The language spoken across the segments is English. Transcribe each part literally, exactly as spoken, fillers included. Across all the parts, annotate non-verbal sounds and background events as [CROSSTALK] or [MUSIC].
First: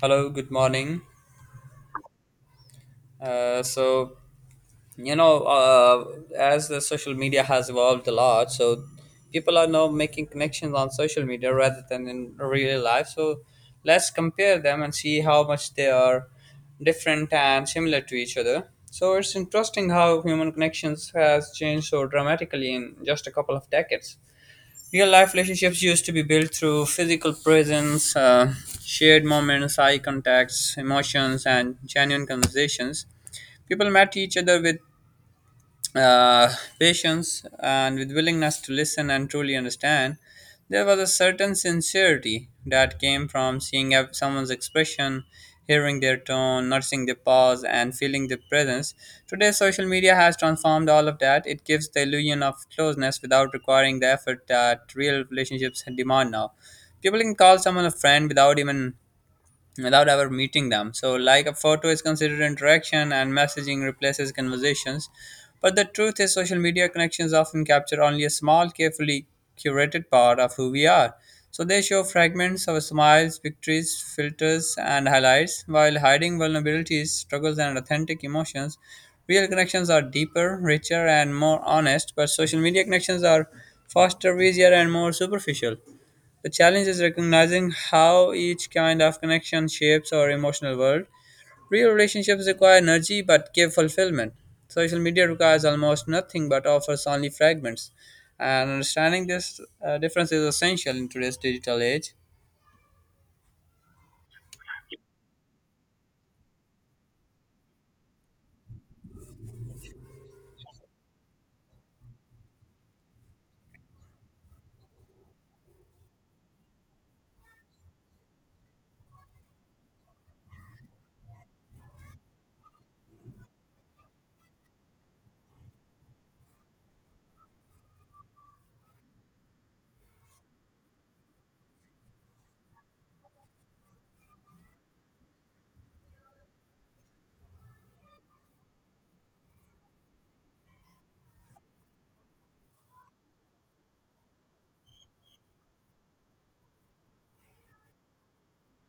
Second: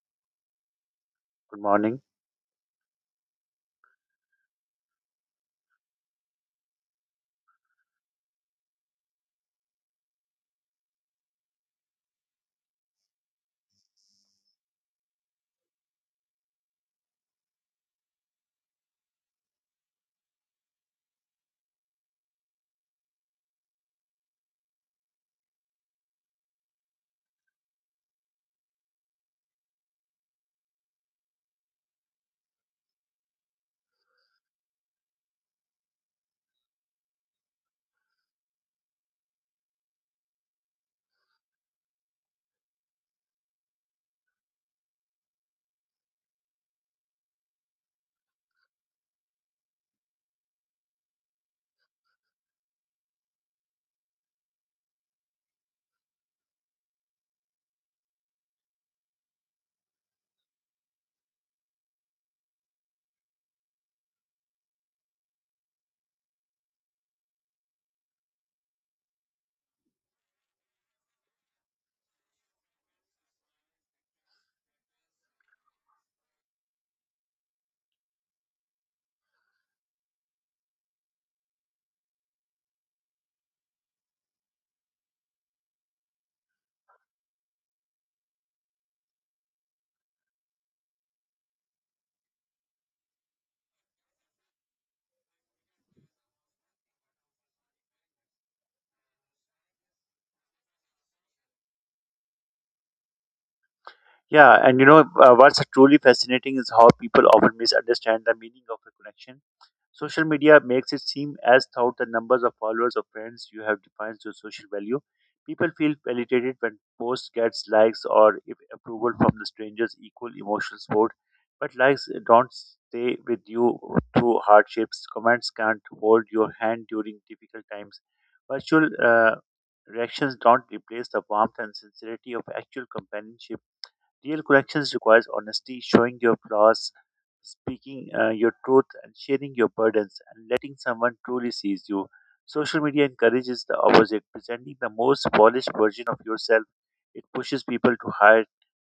Hello, good morning. Good morning. Uh, so, you know, uh, as the social media has evolved a lot, so people are now making connections on social media rather than in real life. So, let's compare them and see how much they are different and similar to each other. So, it's interesting how human connections has changed so dramatically in just a couple of decades. Real life relationships used to be built through physical presence, uh, shared moments, eye contacts, emotions, and genuine conversations. People met each other with uh, patience and with willingness to listen and truly understand. There was a certain sincerity that came from seeing ev- someone's expression, hearing their tone, noticing their pause, and feeling their presence. Today, social media has transformed all of that. It gives the illusion of closeness without requiring the effort that real relationships demand now. People can call someone a friend without even without ever meeting them. So, like a photo is considered interaction and messaging replaces conversations. But the truth is, social media connections often capture only a small, carefully curated part of who we are. So, they show fragments of smiles, victories, filters, and highlights, while hiding vulnerabilities, struggles, and authentic emotions. Real connections are deeper, richer, and more honest, but social media connections are faster, easier, and more superficial. The challenge is recognizing how each kind of connection shapes our emotional world. Real relationships require energy but give fulfillment. Social media requires almost nothing but offers only fragments. And understanding this uh, difference is essential in today's digital age. Yeah, and you know uh, what's truly fascinating is how people often misunderstand the meaning of a connection. Social media makes it seem as though the numbers of followers or friends you have defines your social value. People feel validated when posts gets likes or if approval from the strangers equal emotional support. But likes don't stay with you through hardships. Comments can't hold your hand during difficult times. Virtual uh, reactions don't replace the warmth and sincerity of actual companionship. Real connections requires honesty, showing your flaws, speaking uh, your truth, and sharing your burdens, and letting someone truly sees you. Social media encourages the opposite, presenting the most polished version of yourself. It pushes people to hide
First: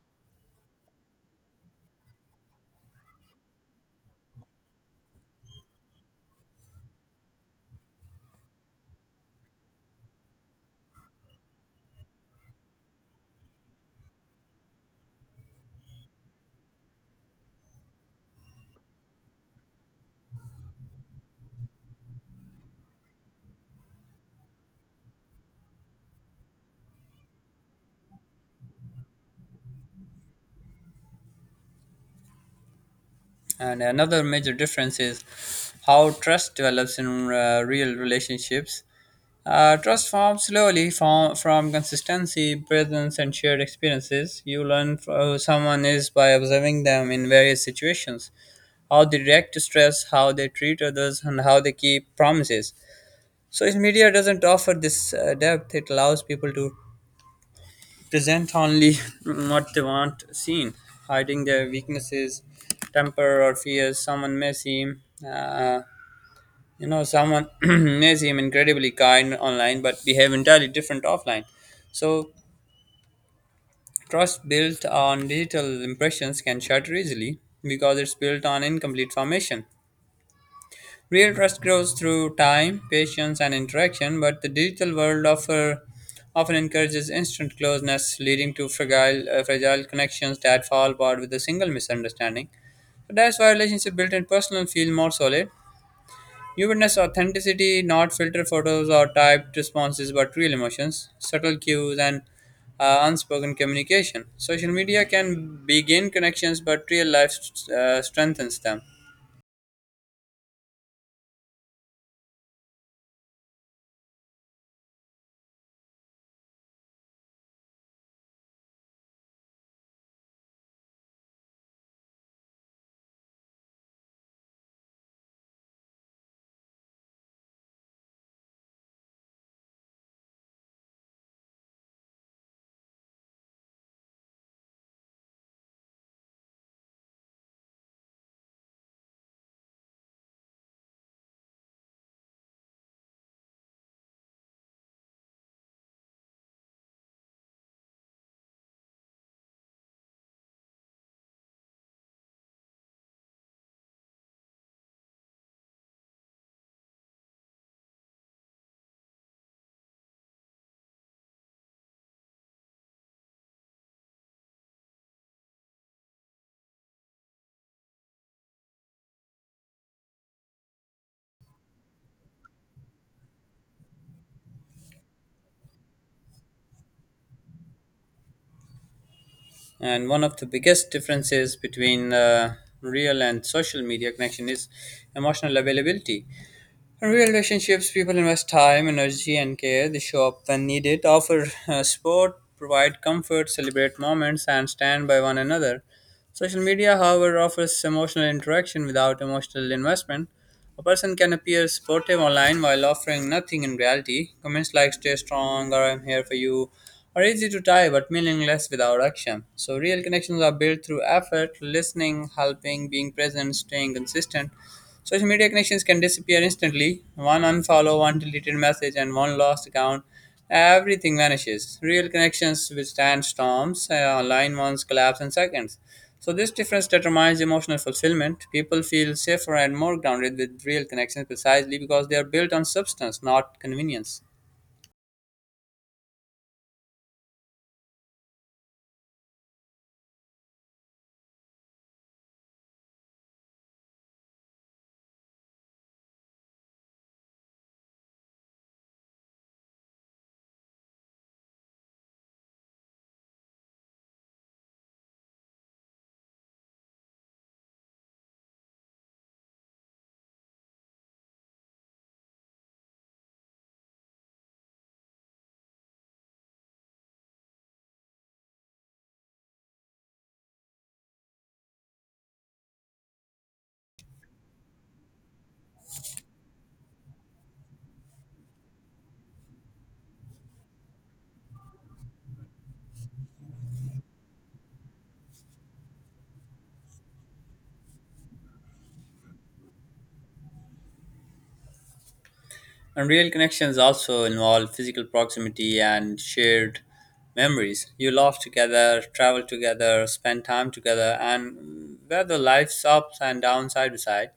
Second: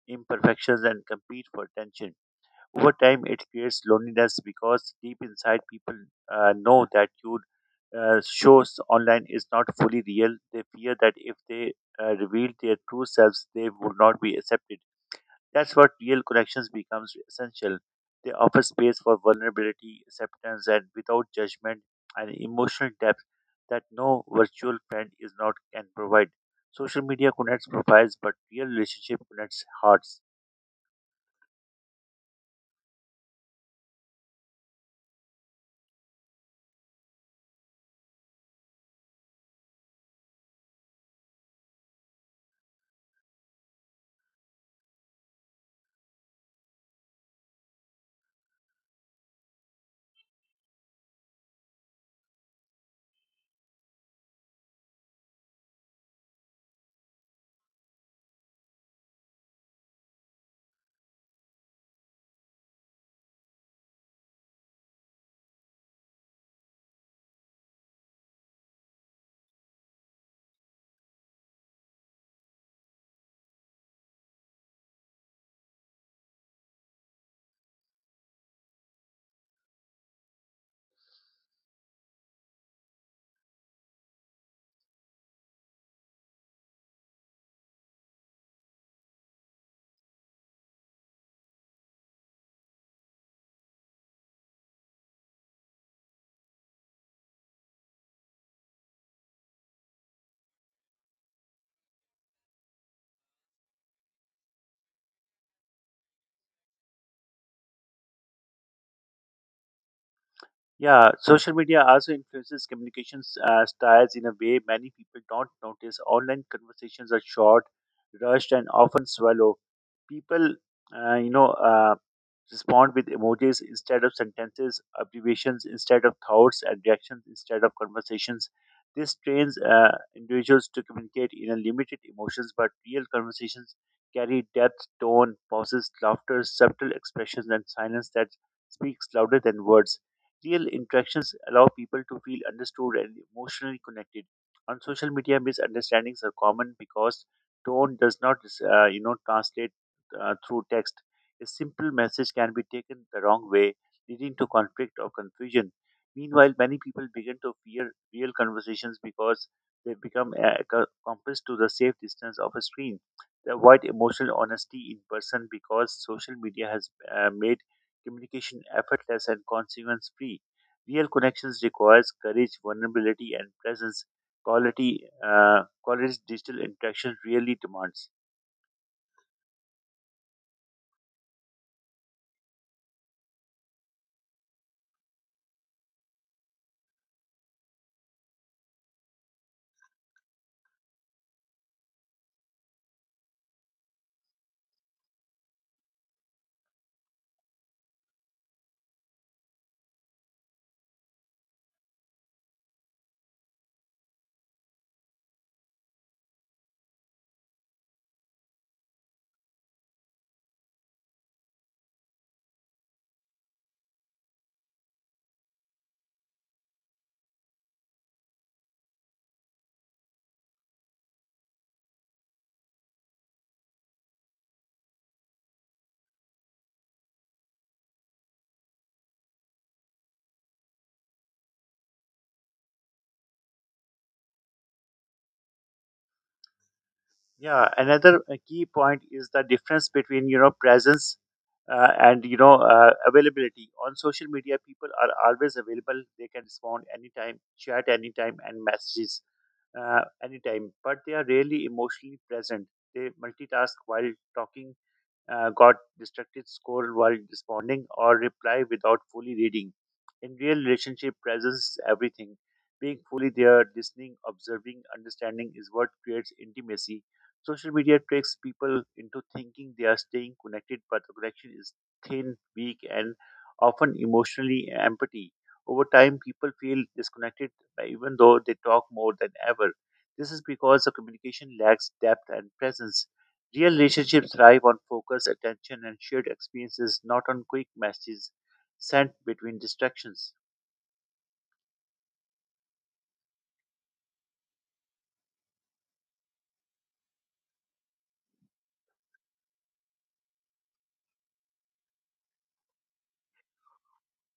imperfections and compete for attention. Over time, it creates loneliness because deep inside, people uh, know that your uh, shows online is not fully real. They fear that if they uh, reveal their true selves, they would not be accepted. That's what real connections becomes essential. They offer space for vulnerability, acceptance, and without judgment, and emotional depth that no virtual friend is not can provide. Social media connects profiles, but real relationship connects hearts. And another major difference is how trust develops in uh, real relationships. Uh, trust forms slowly from, from consistency, presence, and shared experiences. You learn f- who someone is by observing them in various situations, how they react to stress, how they treat others, and how they keep promises. So, if media doesn't offer this uh, depth, it allows people to present only [LAUGHS] what they want seen, hiding their weaknesses, temper, or fears. Someone may seem uh, you know, someone [CLEARS THROAT] may seem incredibly kind online but behave entirely different offline. So, trust built on digital impressions can shatter easily because it's built on incomplete formation. Real trust grows through time, patience, and interaction, but the digital world offer, often encourages instant closeness, leading to fragile, uh, fragile connections that fall apart with a single misunderstanding. So that's why relationships built in personal feel more solid. You witness authenticity, not filtered photos or typed responses, but real emotions, subtle cues, and uh, unspoken communication. Social media can begin connections, but real life uh, strengthens them. Yeah, social media also influences communications uh, styles in a way many people don't notice. Online conversations are short, rushed, and often swallow. People, uh, you know, uh, respond with emojis instead of sentences, abbreviations instead of thoughts, and reactions instead of conversations. This trains uh, individuals to communicate in a limited emotions, but real conversations carry depth, tone, pauses, laughter, subtle expressions, and silence that speaks louder than words. Real interactions allow people to feel understood and emotionally connected. On social media, misunderstandings are common because tone does not, uh, you know, translate uh, through text. A simple message can be taken the wrong way, leading to conflict or confusion. Meanwhile, many people begin to fear real conversations because they become uh, ac- accomplice to the safe distance of a screen. They avoid emotional honesty in person because social media has uh, made communication effortless and consequence free. Real connections requires courage, vulnerability, and presence. Quality, uh, quality digital interaction really demands. And one of the biggest differences between uh, real and social media connection is emotional availability. In real relationships, people invest time, energy, and care. They show up when needed, offer uh, support, provide comfort, celebrate moments, and stand by one another. Social media, however, offers emotional interaction without emotional investment. A person can appear supportive online while offering nothing in reality. Comments like stay strong or I'm here for you are easy to type but meaningless without action. So, real connections are built through effort, listening, helping, being present, staying consistent. Social media connections can disappear instantly. One unfollow, one deleted message, and one lost account. Everything vanishes. Real connections withstand storms, uh, online ones collapse in seconds. So, this difference determines emotional fulfillment. People feel safer and more grounded with real connections precisely because they are built on substance, not convenience. Yeah, another uh, key point is the difference between you know presence uh, and you know uh, availability. On social media, people are always available. They can respond anytime, chat anytime, and messages uh, anytime. But they are rarely emotionally present. They multitask while talking, uh, got distracted scroll while responding or reply without fully reading. In real relationship, presence is everything. Being fully there, listening, observing, understanding is what creates intimacy. Social media tricks people into thinking they are staying connected, but the connection is thin, weak, and often emotionally empty. Over time, people feel disconnected uh, even though they talk more than ever. This is because the communication lacks depth and presence. Real relationships thrive on focus, attention, and shared experiences, not on quick messages sent between distractions. And real connections also involve physical proximity and shared memories. You laugh together, travel together, spend time together, and weather life's ups and downs side by side.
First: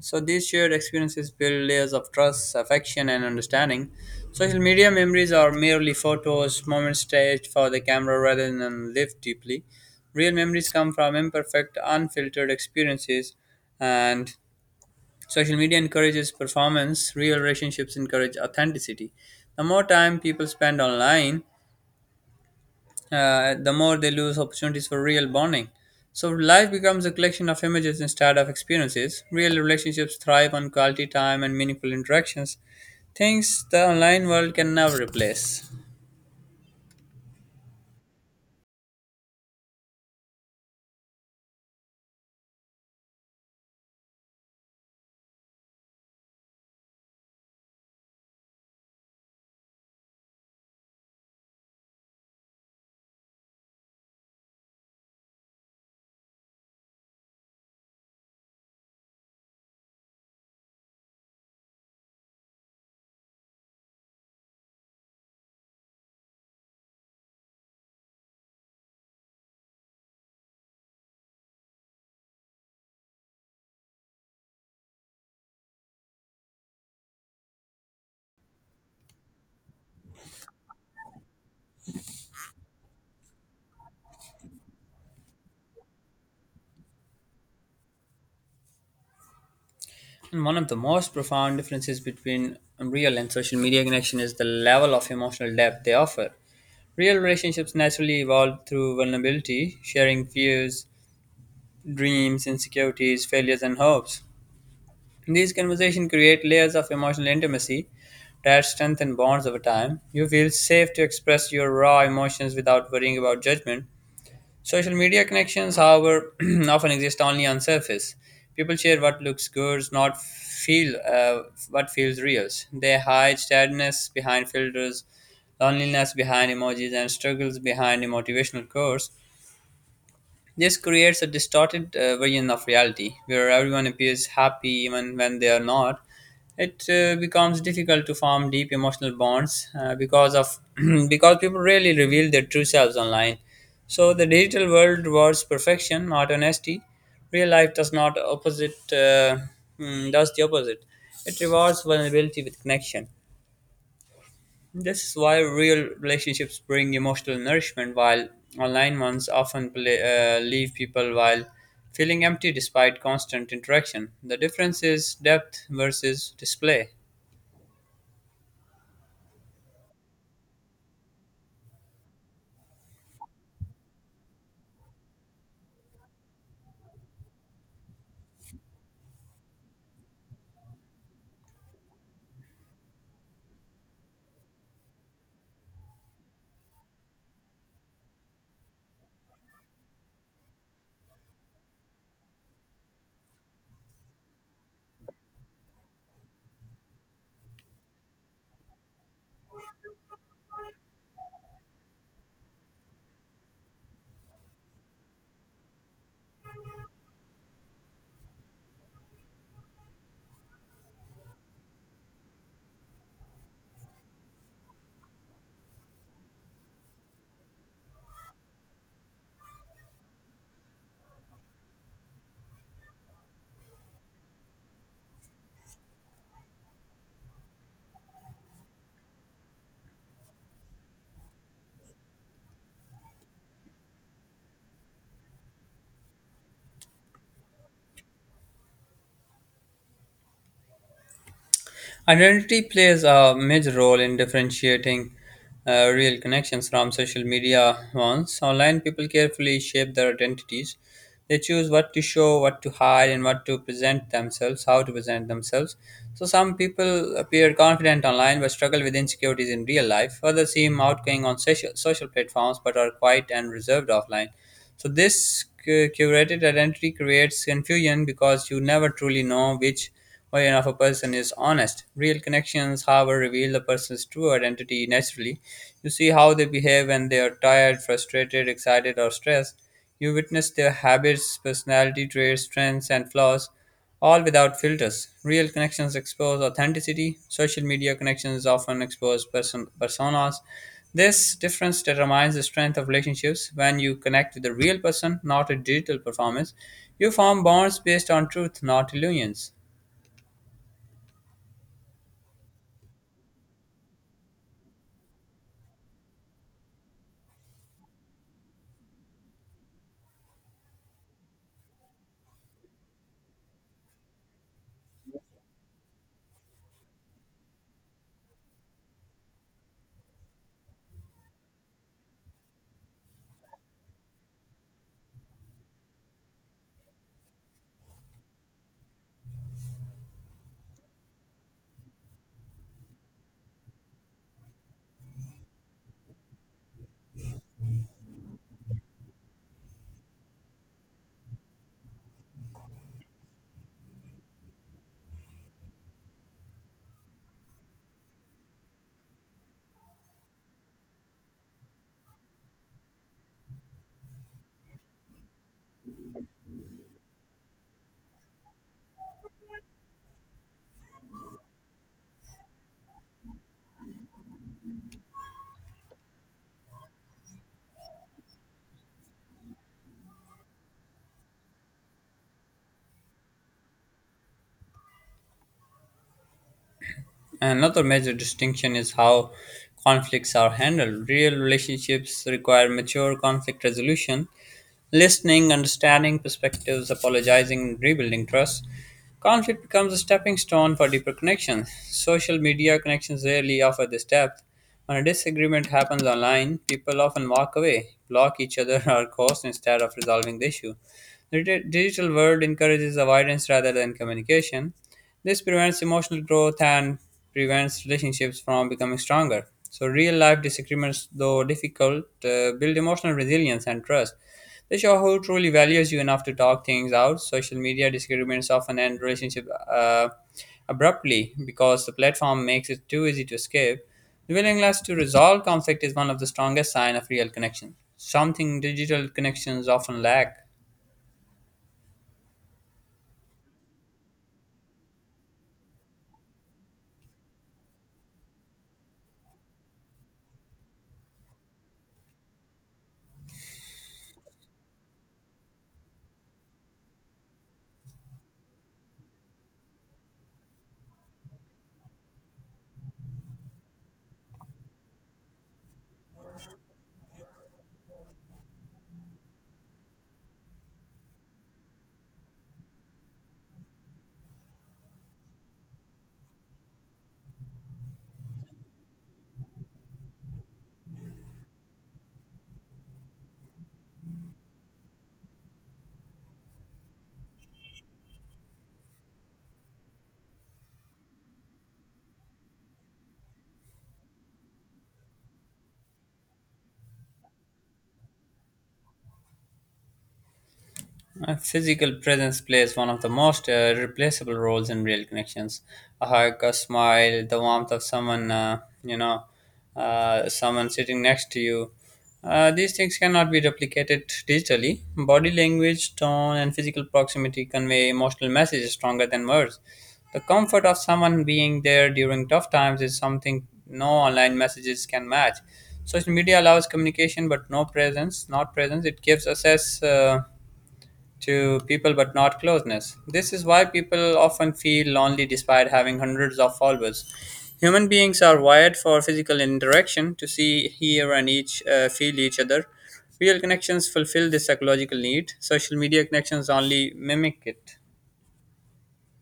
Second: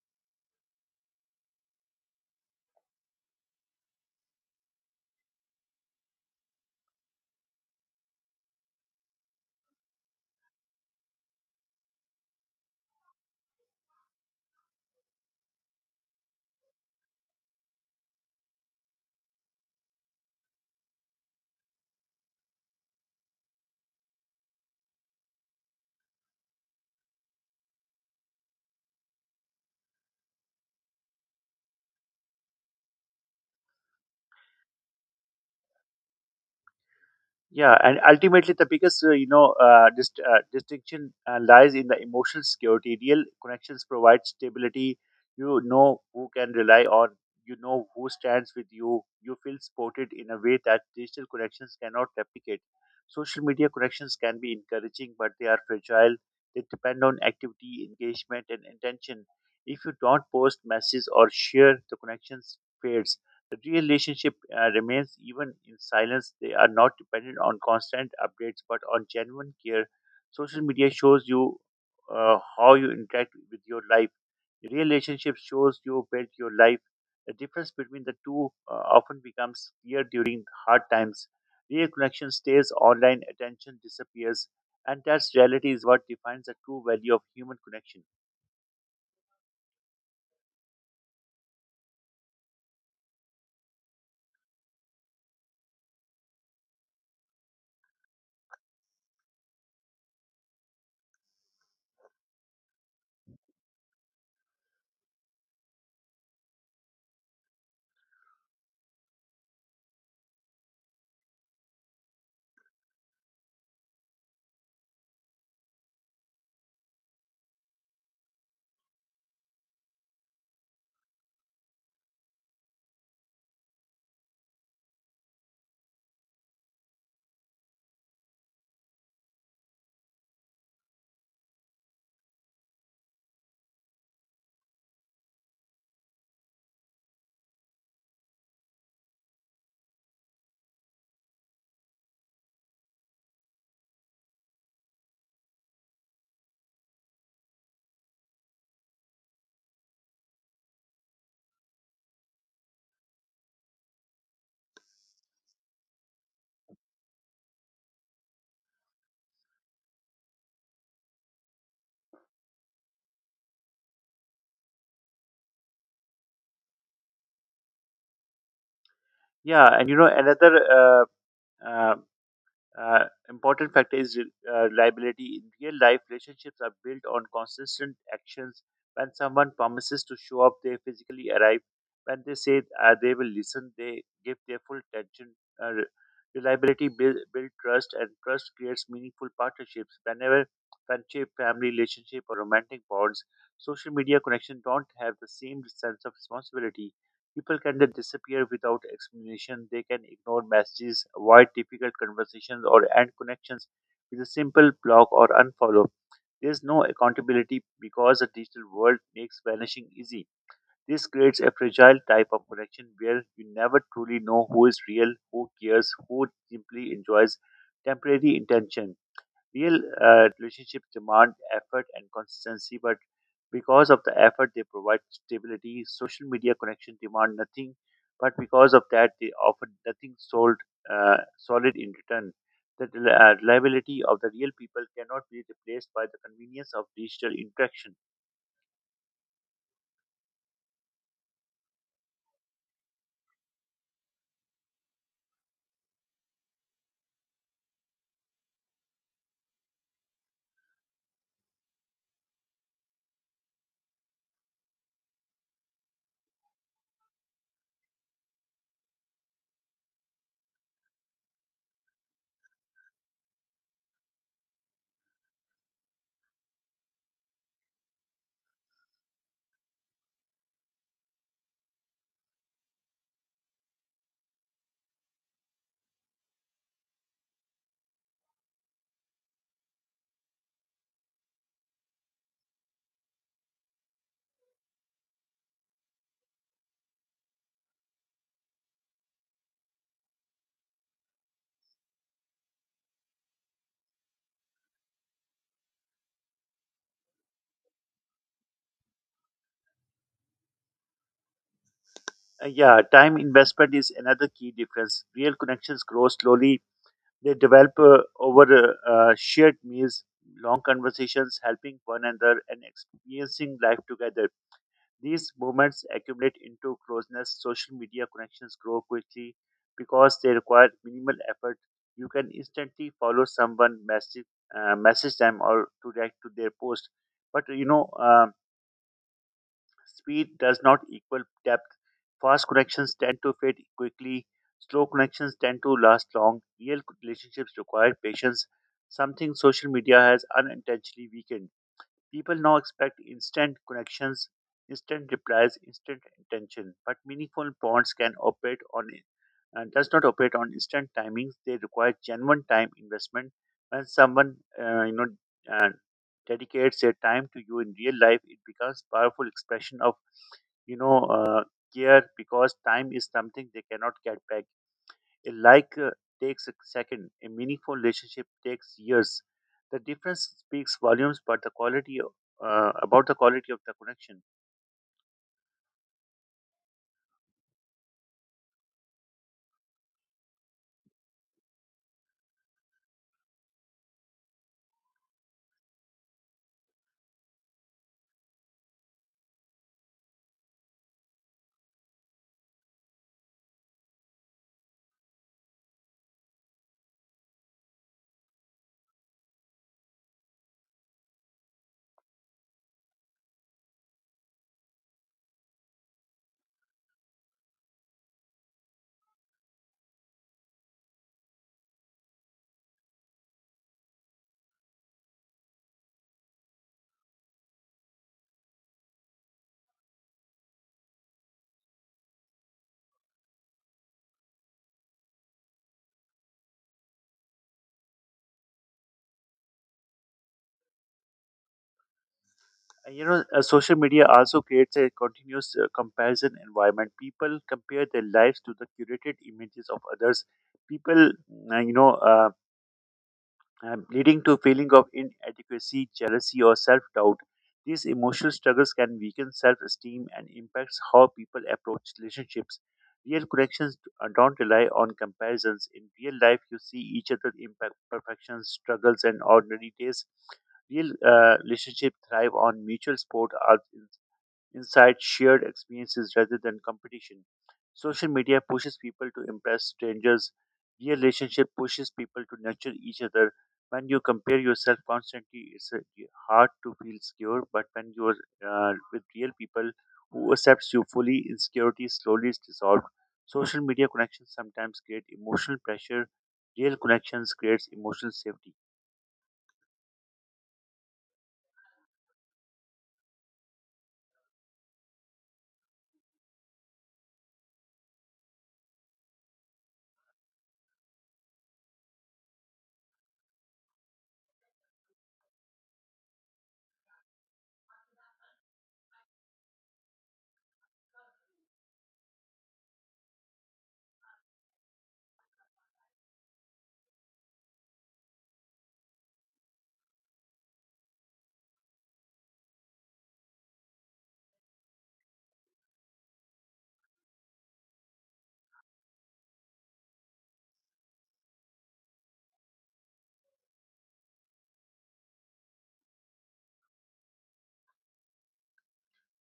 So these shared experiences build layers of trust, affection, and understanding. Social media memories are merely photos, moments staged for the camera rather than lived deeply. Real memories come from imperfect, unfiltered experiences, and social media encourages performance, real relationships encourage authenticity. The more time people spend online, uh, the more they lose opportunities for real bonding. So life becomes a collection of images instead of experiences. Real relationships thrive on quality time and meaningful interactions, things the online world can never replace. Yeah, and ultimately, the biggest uh, you know uh, dist- uh, distinction uh, lies in the emotional security. Real connections provide stability. You know who can rely on. You know who stands with you. You feel supported in a way that digital connections cannot replicate. Social media connections can be encouraging, but they are fragile. They depend on activity, engagement, and intention. If you don't post messages or share, the connections fades. The real relationship uh, remains even in silence. They are not dependent on constant updates but on genuine care. Social media shows you uh, how you interact with your life. The real relationship shows you build your life. The difference between the two uh, often becomes clear during hard times. Real connection stays online, attention disappears, and that's reality is what defines the true value of human connection. And one of the most profound differences between real and social media connection is the level of emotional depth they offer. Real relationships naturally evolve through vulnerability, sharing fears, dreams, insecurities, failures, and hopes. These conversations create layers of emotional intimacy that strengthen bonds over time. You feel safe to express your raw emotions without worrying about judgment. Social media connections, however, [CLEARS THROAT] often exist only on surface. People share what looks good, not feel uh, what feels real. They hide sadness behind filters, loneliness behind emojis, and struggles behind a motivational quotes. This creates a distorted uh, version of reality where everyone appears happy even when they are not. It uh, becomes difficult to form deep emotional bonds uh, because of [CLEARS THROAT] because people rarely reveal their true selves online. So the digital world rewards perfection, not honesty. Real life does not opposite uh, mm, does the opposite. It rewards vulnerability with connection. This is why real relationships bring emotional nourishment, while online ones often play, uh, leave people while feeling empty despite constant interaction. The difference is depth versus display. Yeah, and you know another uh, uh, Uh, important factor is uh, reliability. In real life, relationships are built on consistent actions. When someone promises to show up, they physically arrive. When they say uh, they will listen, they give their full attention. Uh, re- reliability build, build trust, and trust creates meaningful partnerships. Whenever friendship, family relationship, or romantic bonds, social media connection don't have the same sense of responsibility. People can then disappear without explanation. They can ignore messages, avoid difficult conversations, or end connections with a simple block or unfollow. There's no accountability because the digital world makes vanishing easy. This creates a fragile type of connection where you never truly know who is real, who cares, who simply enjoys temporary intention. Real uh, relationships demand effort and consistency, but because of the effort they provide stability, social media connection demand nothing, but because of that they offer nothing sold, uh, solid in return. The rel- uh, reliability of the real people cannot be replaced by the convenience of digital interaction. Identity plays a major role in differentiating uh, real connections from social media ones. Online people carefully shape their identities. They choose what to show, what to hide, and what to present themselves, how to present themselves. So, some people appear confident online but struggle with insecurities in real life. Others seem outgoing on social, social platforms but are quiet and reserved offline. So, this cu- curated identity creates confusion because you never truly know which or enough a person is honest. Real connections, however, reveal the person's true identity naturally. You see how they behave when they are tired, frustrated, excited, or stressed. You witness their habits, personality traits, strengths, and flaws, all without filters. Real connections expose authenticity. Social media connections often expose person- personas. This difference determines the strength of relationships. When you connect with a real person, not a digital performance, you form bonds based on truth, not illusions. Uh, yeah, time investment is another key difference. Real connections grow slowly. They develop uh, over uh, uh, shared meals, long conversations, helping one another, and experiencing life together. These moments accumulate into closeness. Social media connections grow quickly because they require minimal effort. You can instantly follow someone, message, uh, message them, or to react to their post. But you know, um, speed does not equal depth. Fast connections tend to fade quickly. Slow connections tend to last long. Real relationships require patience, something social media has unintentionally weakened. People now expect instant connections, instant replies, instant attention, but meaningful bonds can operate on and does not operate on instant timings. They require genuine time investment. When someone uh, you know uh, dedicates their time to you in real life, it becomes powerful expression of you know uh, care because time is something they cannot get back. A like uh, takes a second, a meaningful relationship takes years. The difference speaks volumes but the quality of- uh, about the quality of the connection. Another major distinction is how conflicts are handled. Real relationships require mature conflict resolution, listening, understanding perspectives, apologizing, and rebuilding trust. Conflict becomes a stepping stone for deeper connections. Social media connections rarely offer this depth. When a disagreement happens online, people often walk away, block each other, [LAUGHS] or ghost instead of resolving the issue. The di- digital world encourages avoidance rather than communication. This prevents emotional growth and prevents relationships from becoming stronger. So, real life disagreements, though difficult, uh, build emotional resilience and trust. They show who truly values you enough to talk things out. Social media disagreements often end relationships uh, abruptly because the platform makes it too easy to escape. The willingness to resolve conflict is one of the strongest signs of real connection, something digital connections often lack. And, you know uh, social media also creates a continuous uh, comparison environment. People compare their lives to the curated images of others, people uh, you know uh, um, leading to feeling of inadequacy, jealousy, or self-doubt. These emotional struggles can weaken self-esteem and impacts how people approach relationships. Real connections uh, don't rely on comparisons. In real life, you see each other's imperfections, struggles, and ordinary days. Real uh, relationships thrive on mutual support, uh, inside shared experiences rather than competition. Social media pushes people to impress strangers. Real relationship pushes people to nurture each other. When you compare yourself constantly, it's uh, hard to feel secure. But when you're uh, with real people who accepts you fully, insecurity slowly is dissolved. Social media connections sometimes create emotional pressure. Real connections creates emotional safety. Uh, physical presence plays one of the most uh, replaceable roles in real connections. A hug, a smile, the warmth of someone, uh, you know, uh, someone sitting next to you. Uh, these things cannot be replicated digitally. Body language, tone, and physical proximity convey emotional messages stronger than words. The comfort of someone being there during tough times is something no online messages can match. Social media allows communication, but no presence. Not presence. It gives access. Uh, to people but not closeness. This is why people often feel lonely despite having hundreds of followers. Human beings are wired for physical interaction to see, hear, and each uh, feel each other. Real connections fulfill this psychological need. Social media connections only mimic it.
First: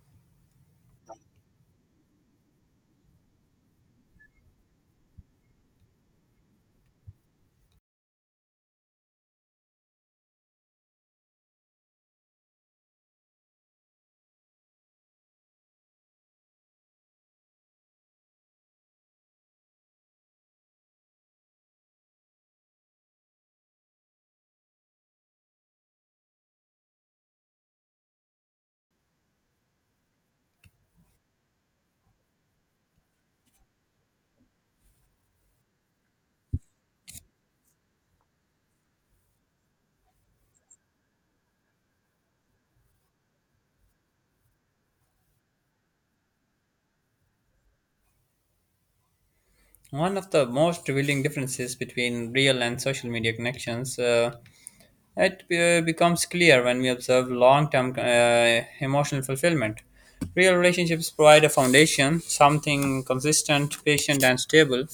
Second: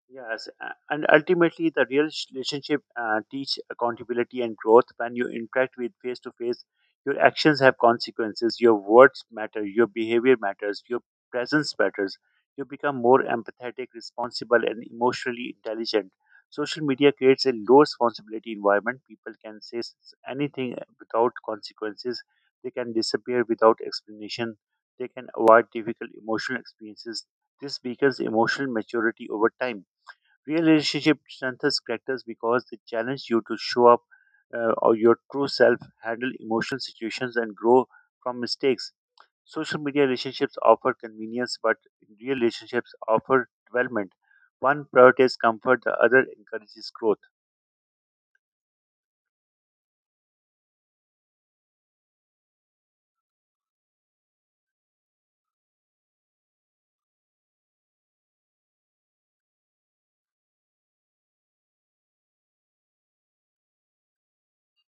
Yes, a- and ultimately, the real sh- relationship uh, teach accountability and growth. When you interact with face to face, your actions have consequences. Your words matter. Your behavior matters. Your presence matters. You become more empathetic, responsible, and emotionally intelligent. Social media creates a low responsibility environment. People can say s- anything without consequences. They can disappear without explanation. They can avoid difficult emotional experiences. This weakens emotional maturity over time. Real relationship strengthens characters because they challenge you to show up uh, or your true self, handle emotional situations, and grow from mistakes. Social media relationships offer convenience, but real relationships offer development. One prioritizes comfort, the other encourages growth. One of the most revealing differences between real and social media connections uh, It uh, becomes clear when we observe long term uh, emotional fulfillment. Real relationships provide a foundation, something consistent, patient, and stable.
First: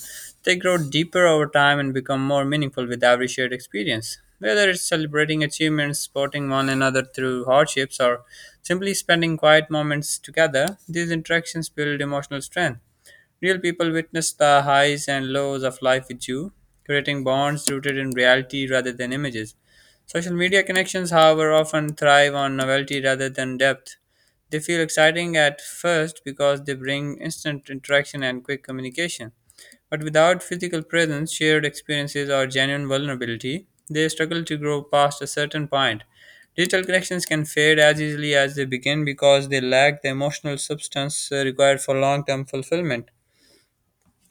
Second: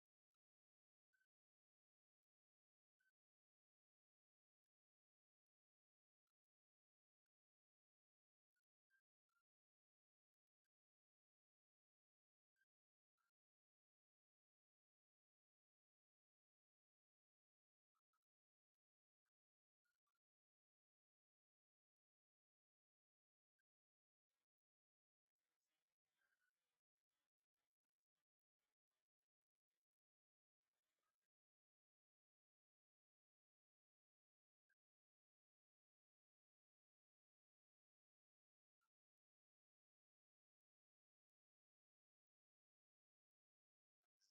They grow deeper over time and become more meaningful with every shared experience. Whether it's celebrating achievements, supporting one another through hardships, or simply spending quiet moments together, these interactions build emotional strength. Real people witness the highs and lows of life with you, creating bonds rooted in reality rather than images. Social media connections, however, often thrive on novelty rather than depth. They feel exciting at first because they bring instant interaction and quick communication. But without physical presence, shared experiences, or genuine vulnerability, they struggle to grow past a certain point. Digital connections can fade as easily as they begin because they lack the emotional substance uh, required for long term fulfillment.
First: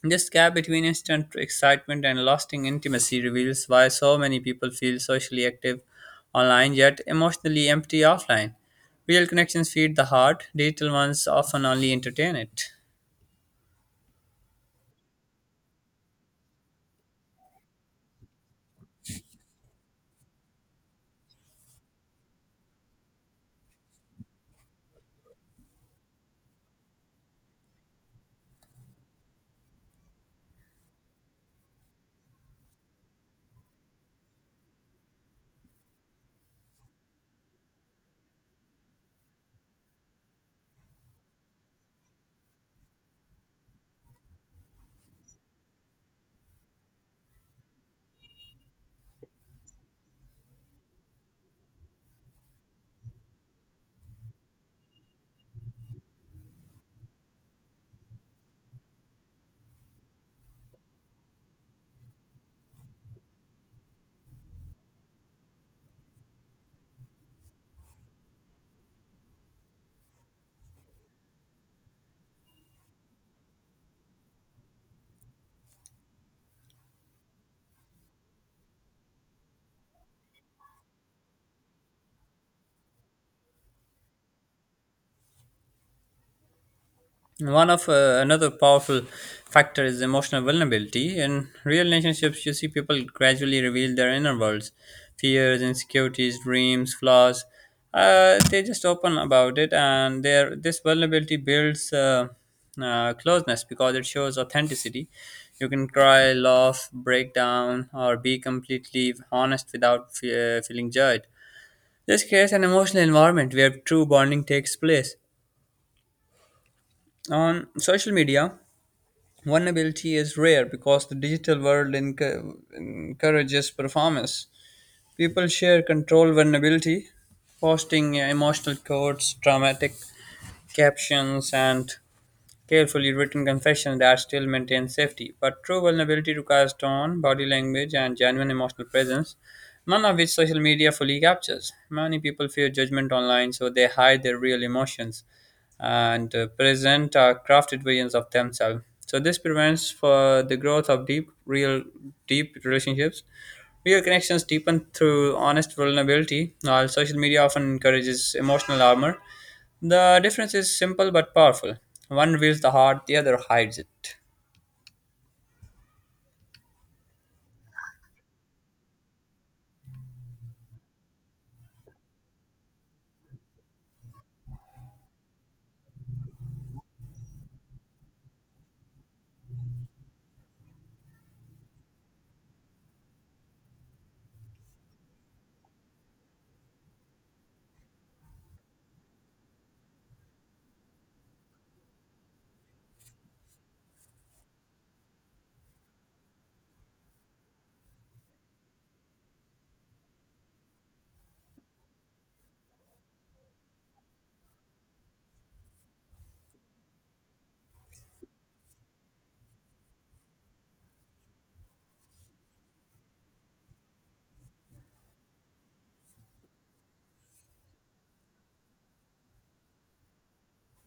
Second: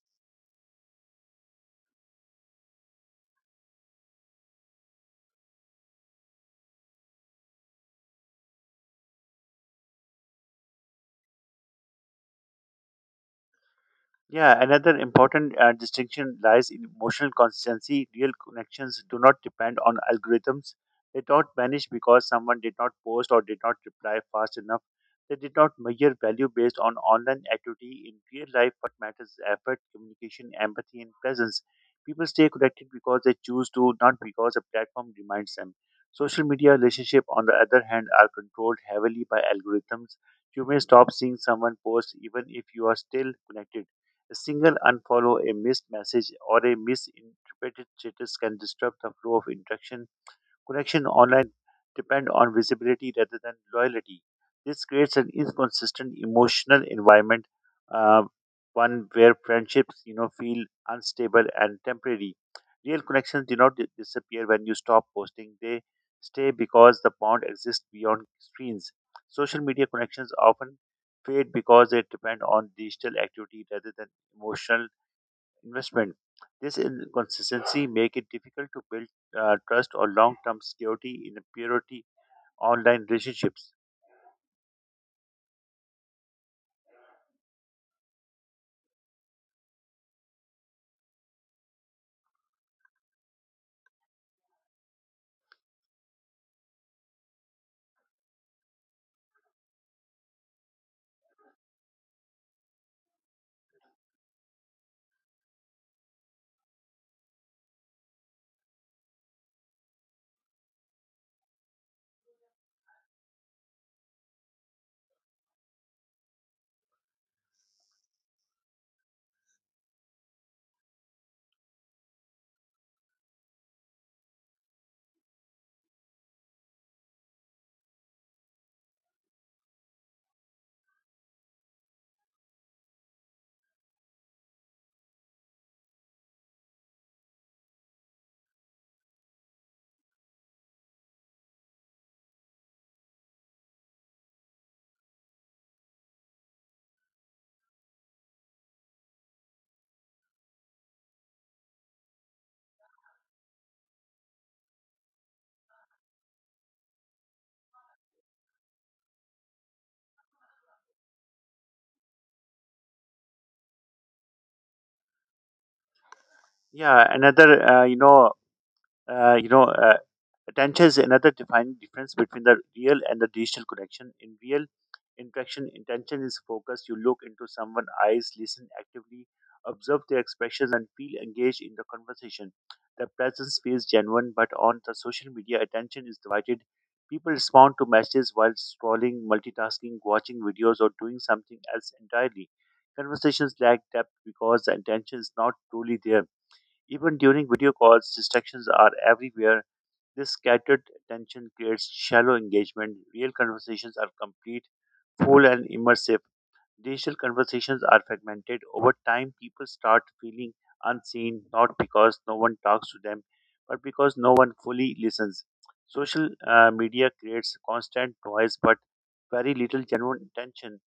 This gap between instant excitement and lasting intimacy reveals why so many people feel socially active online yet emotionally empty offline. Real connections feed the heart, digital ones often only entertain it. Yeah, another important uh, distinction lies in emotional consistency. Real connections do not depend on algorithms. They don't vanish because someone did not post or did not reply fast enough. They did not measure value based on online activity. In real life, what matters is effort, communication, empathy, and presence. People stay connected because they choose to, not because a platform reminds them. Social media relationships, on the other hand, are controlled heavily by algorithms. You may stop seeing someone post even if you are still connected. A single unfollow, a missed message, or a misinterpreted status can disrupt the flow of interaction. Connection online depend on visibility rather than loyalty. This creates an inconsistent emotional environment, uh, one where friendships, you know, feel unstable and temporary. Real connections do not di- disappear when you stop posting; they stay because the bond exists beyond screens. Social media connections often fade because they depend on digital activity rather than emotional investment. This inconsistency make it difficult to build uh, trust or long-term security in a purity online relationships. One of uh, another powerful factor is emotional vulnerability. In real relationships, you see people gradually reveal their inner worlds: fears, insecurities, dreams, flaws. Uh, they just open about it, and their this vulnerability builds uh, uh, closeness because it shows authenticity. You can cry, laugh, break down, or be completely honest without fe- uh, feeling judged. This creates an emotional environment where true bonding takes place. On social media, vulnerability is rare because the digital world enc- encourages performance. People share control vulnerability, posting emotional quotes, dramatic captions, and carefully written confession that still maintains safety. But true vulnerability requires tone, body language, and genuine emotional presence, none of which social media fully captures. Many people fear judgment online, so they hide their real emotions and uh, present uh, crafted versions of themselves. So this prevents for the growth of deep, real, deep relationships. Real connections deepen through honest vulnerability, while social media often encourages emotional armor. The difference is simple but powerful. One reveals the heart, the other hides it. Yeah, another uh, you know uh, you know uh, attention is another defining difference between the real and the digital connection. In real interaction, intention is focused. You look into someone's eyes, listen actively, observe their expressions, and feel engaged in the conversation. The presence feels genuine, but on the social media, attention is divided. People respond to messages while scrolling, multitasking, watching videos, or doing something else entirely. Conversations lack depth because the intention is not truly there. Even during video calls, distractions are everywhere. This scattered attention creates shallow engagement. Real conversations are complete, full, and immersive. Digital conversations are fragmented. Over time, people start feeling unseen, not because no one talks to them, but because no one fully listens. Social uh, media creates constant noise, but very little genuine attention.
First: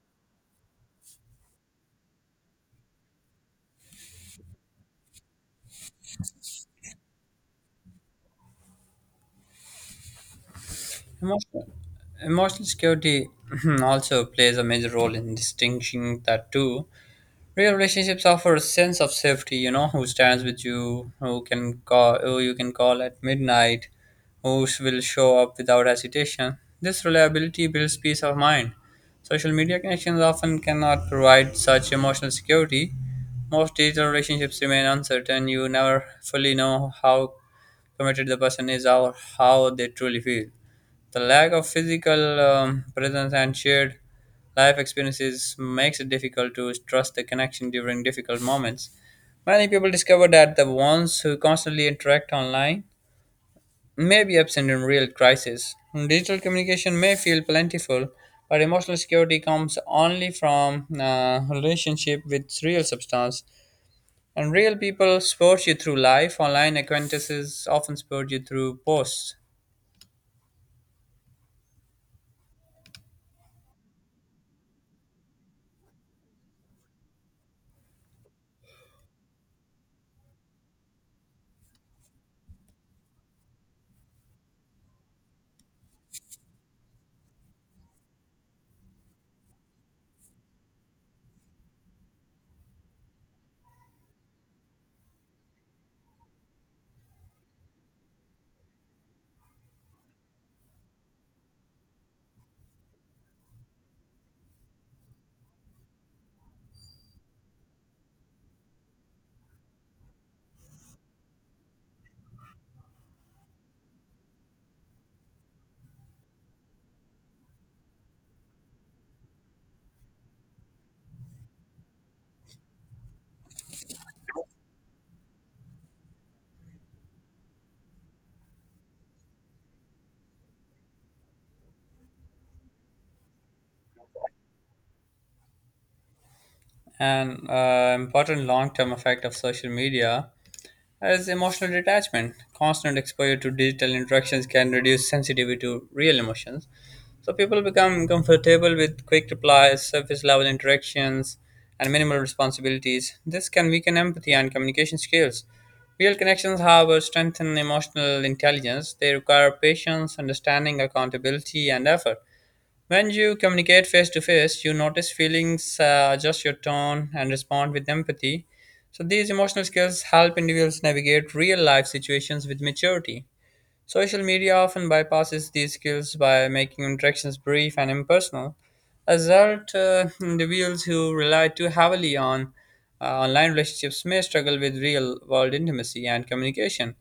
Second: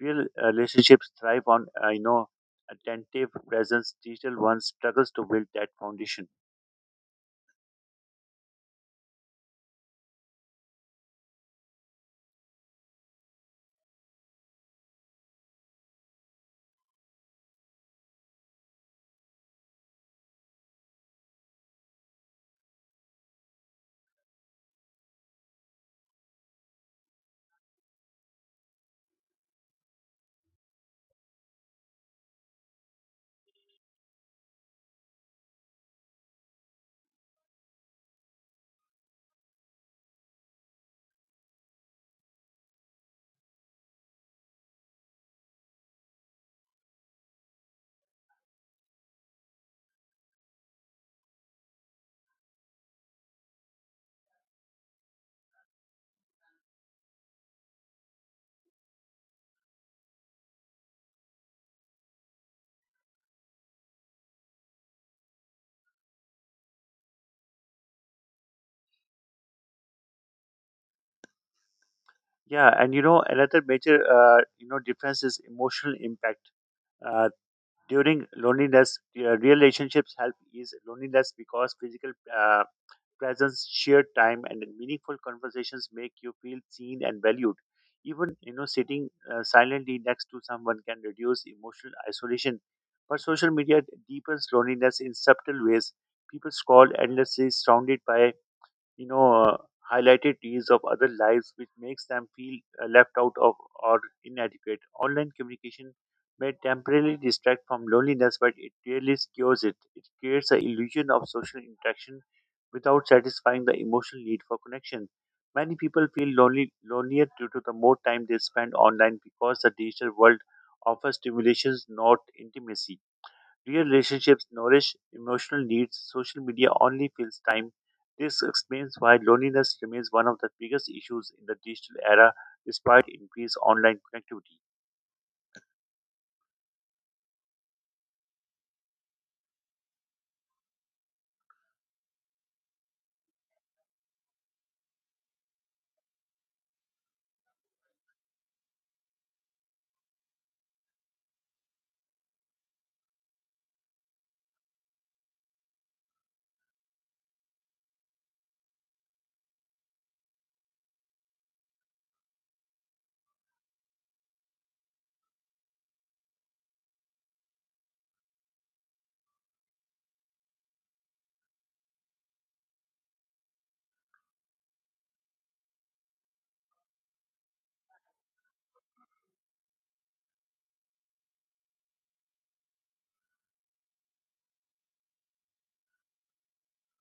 Real uh, relationships thrive on, uh, you know, attentive presence. Digital ones struggles to build that foundation. Emotional, Emotional security [CLEARS THROAT] also plays a major role in distinguishing the two. Real relationships offer a sense of safety, you know, who stands with you, who can call, who you can call at midnight, who sh- will show up without hesitation. This reliability builds peace of mind. Social media connections often cannot provide such emotional security. Most digital relationships remain uncertain. You never fully know how committed the person is or how they truly feel. The lack of physical um, presence and shared life experiences makes it difficult to trust the connection during difficult moments. Many people discover that the ones who constantly interact online may be absent in real crisis. Digital communication may feel plentiful, but emotional security comes only from uh, relationship with real substance. And real people support you through life. Online acquaintances often support you through posts. Yeah, and you know another major uh, you know difference is emotional impact. Uh, during loneliness, uh, real relationships help ease loneliness because physical uh, presence, shared time, and meaningful conversations make you feel seen and valued. Even you know sitting uh, silently next to someone can reduce emotional isolation. But social media deepens loneliness in subtle ways. People scroll endlessly, surrounded by you know uh, highlighted reels of other lives, which makes them feel uh, left out of or inadequate. Online communication may temporarily distract from loneliness, but it really cures it. It creates the illusion of social interaction without satisfying the emotional need for connection. Many people feel lonely lonelier due to the more time they spend online, because the digital world offers stimulations, not intimacy. Real relationships nourish emotional needs. Social media only fills time. This explains why loneliness remains one of the biggest issues in the digital era despite increased online connectivity. An uh, important long-term effect of social media as emotional detachment, constant exposure to digital interactions can reduce sensitivity to real emotions. So people become comfortable with quick replies, surface level interactions, and minimal responsibilities. This can weaken empathy and communication skills. Real connections, however, strengthen emotional intelligence. They require patience, understanding, accountability, and effort. When you communicate face to face, you notice feelings, uh, adjust your tone, and respond with empathy. So, these emotional skills help individuals navigate real life situations with maturity. Social media often bypasses these skills by making interactions brief and impersonal. As a result, uh, individuals who rely too heavily on uh, online relationships may struggle with real world intimacy and communication.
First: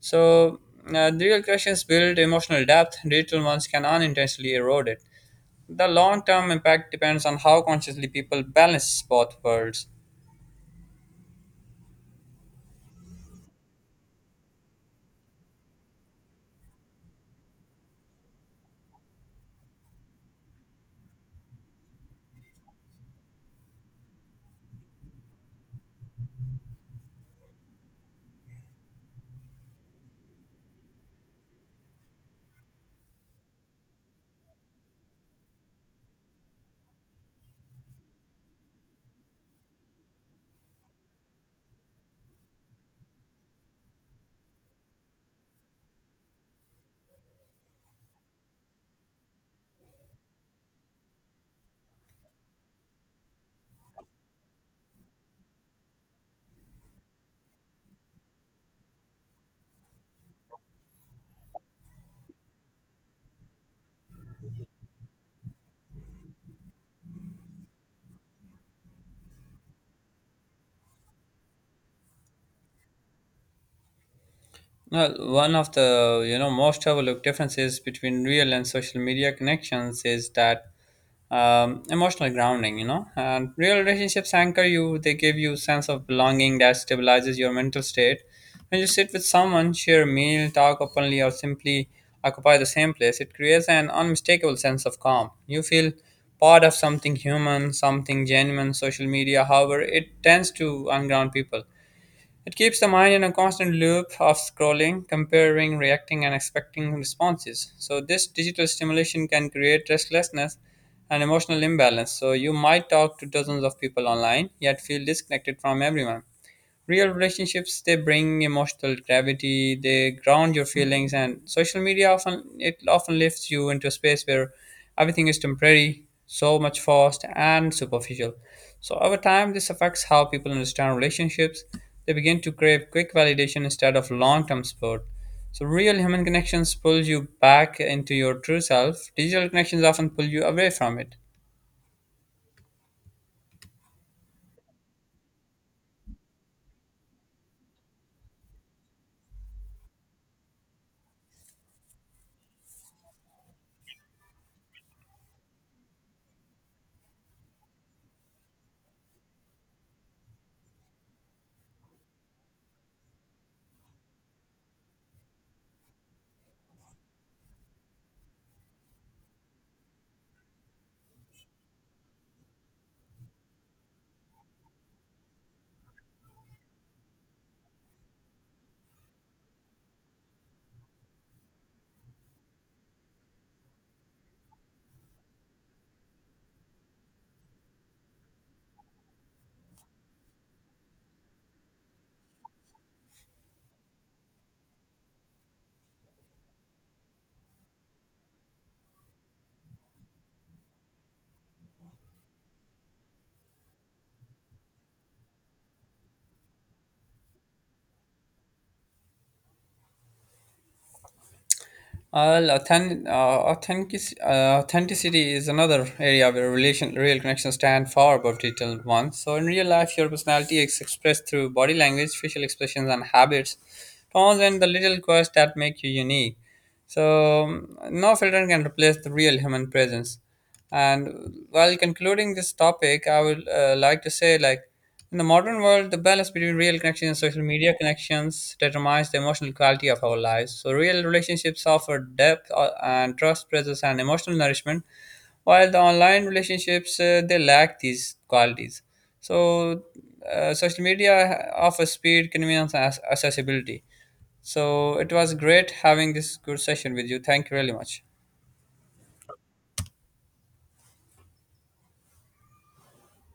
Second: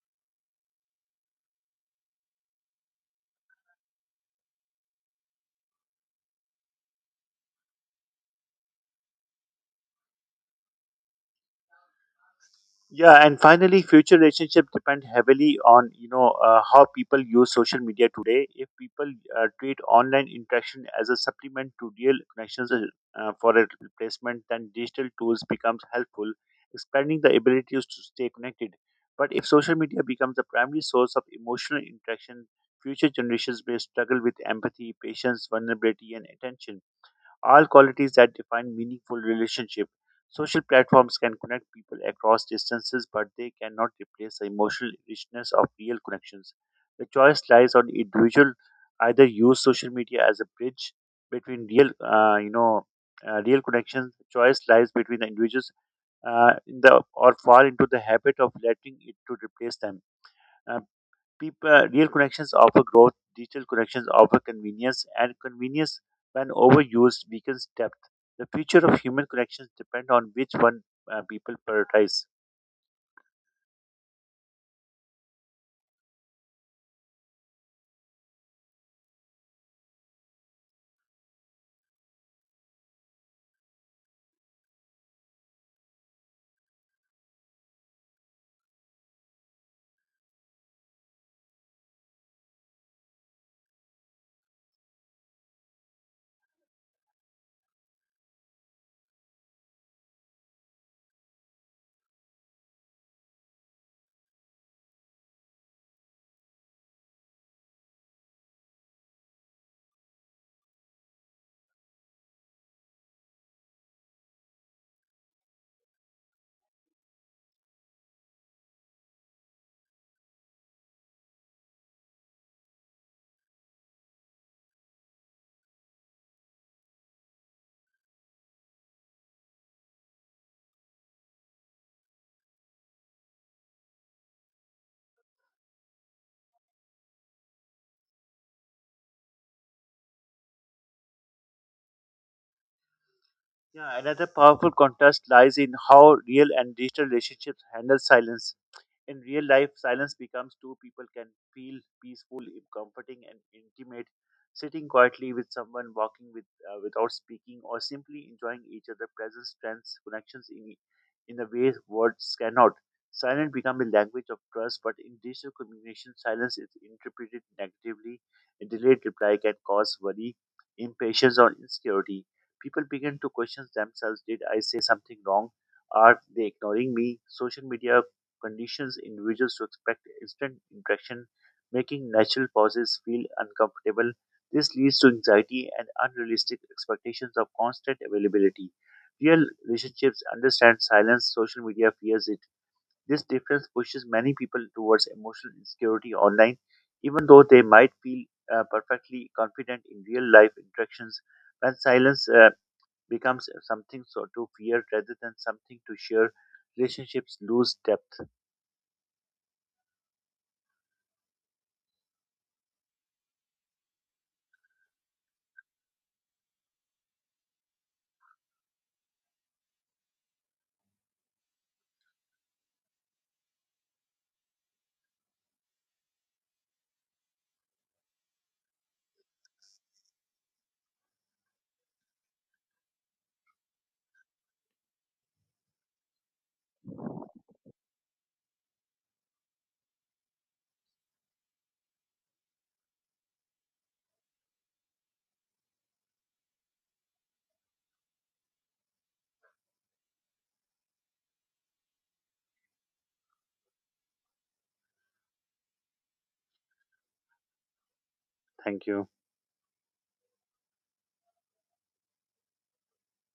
So, uh, the real questions build emotional depth, digital ones can unintentionally erode it. The long-term impact depends on how consciously people balance both worlds. Yeah, and finally, future relationships depend heavily on you know uh, how people use social media today. If people uh, treat online interaction as a supplement to real connections uh, uh, for a replacement, then digital tools becomes helpful, expanding the abilities to stay connected. But if social media becomes the primary source of emotional interaction, future generations may struggle with empathy, patience, vulnerability, and attention, all qualities that define meaningful relationship. Social platforms can connect people across distances, but they cannot replace the emotional richness of real connections. The choice lies on individual. Either use social media as a bridge between real, uh, you know, uh, real connections. The choice lies between the individuals, uh, in the or fall into the habit of letting it to replace them. Uh, People, real connections offer growth, digital connections offer convenience, and convenience, when overused, weakens depth. The future of human connections depend on which one uh, people prioritize. Well, one of the you know most overlooked differences between real and social media connections is that um, emotional grounding. You know, and real relationships anchor you. They give you sense of belonging that stabilizes your mental state. When you sit with someone, share a meal, talk openly, or simply occupy the same place, it creates an unmistakable sense of calm. You feel part of something human, something genuine. Social media, however, it tends to unground people. It keeps the mind in a constant loop of scrolling, comparing, reacting, and expecting responses. So, this digital stimulation can create restlessness and emotional imbalance. So, you might talk to dozens of people online, yet feel disconnected from everyone. Real relationships, they bring emotional gravity. They ground your feelings, and social media often it often lifts you into a space where everything is temporary, so much fast and superficial. So over time this affects how people understand relationships. They begin to crave quick validation instead of long-term support. So real human connections pulls you back into your true self. Digital connections often pull you away from it. Yeah, another powerful contrast lies in how real and digital relationships handle silence. In real life, silence becomes two people can feel peaceful, comforting, and intimate. Sitting quietly with someone, walking with uh, without speaking, or simply enjoying each other's presence strengths connections in in a way words cannot. Silence becomes a language of trust, but in digital communication, silence is interpreted negatively. A delayed reply can cause worry, impatience, or insecurity. People begin to question themselves: did I say something wrong? Are they ignoring me? Social media conditions individuals to expect instant interaction, making natural pauses feel uncomfortable. This leads to anxiety and unrealistic expectations of constant availability. Real relationships understand silence, social media fears it. This difference pushes many people towards emotional insecurity online, even though they might feel uh, perfectly confident in real life interactions. When silence uh, becomes something so to fear rather than something to share, relationships lose depth. Well, authentic, uh, authentic, uh, authenticity is another area where relation, real connections stand far above detailed ones. So, in real life, your personality is expressed through body language, facial expressions, and habits, tones, and the little quirks that make you unique. So, um, no filter can replace the real human presence. And while concluding this topic, I would uh, like to say, like, in the modern world, the balance between real connections and social media connections determines the emotional quality of our lives. So, real relationships offer depth uh, and trust, presence, and emotional nourishment, while the online relationships uh, they lack these qualities. So, uh, social media offers speed, convenience, and ac- accessibility. So, it was great having this good session with you. Thank you really much. Thank you.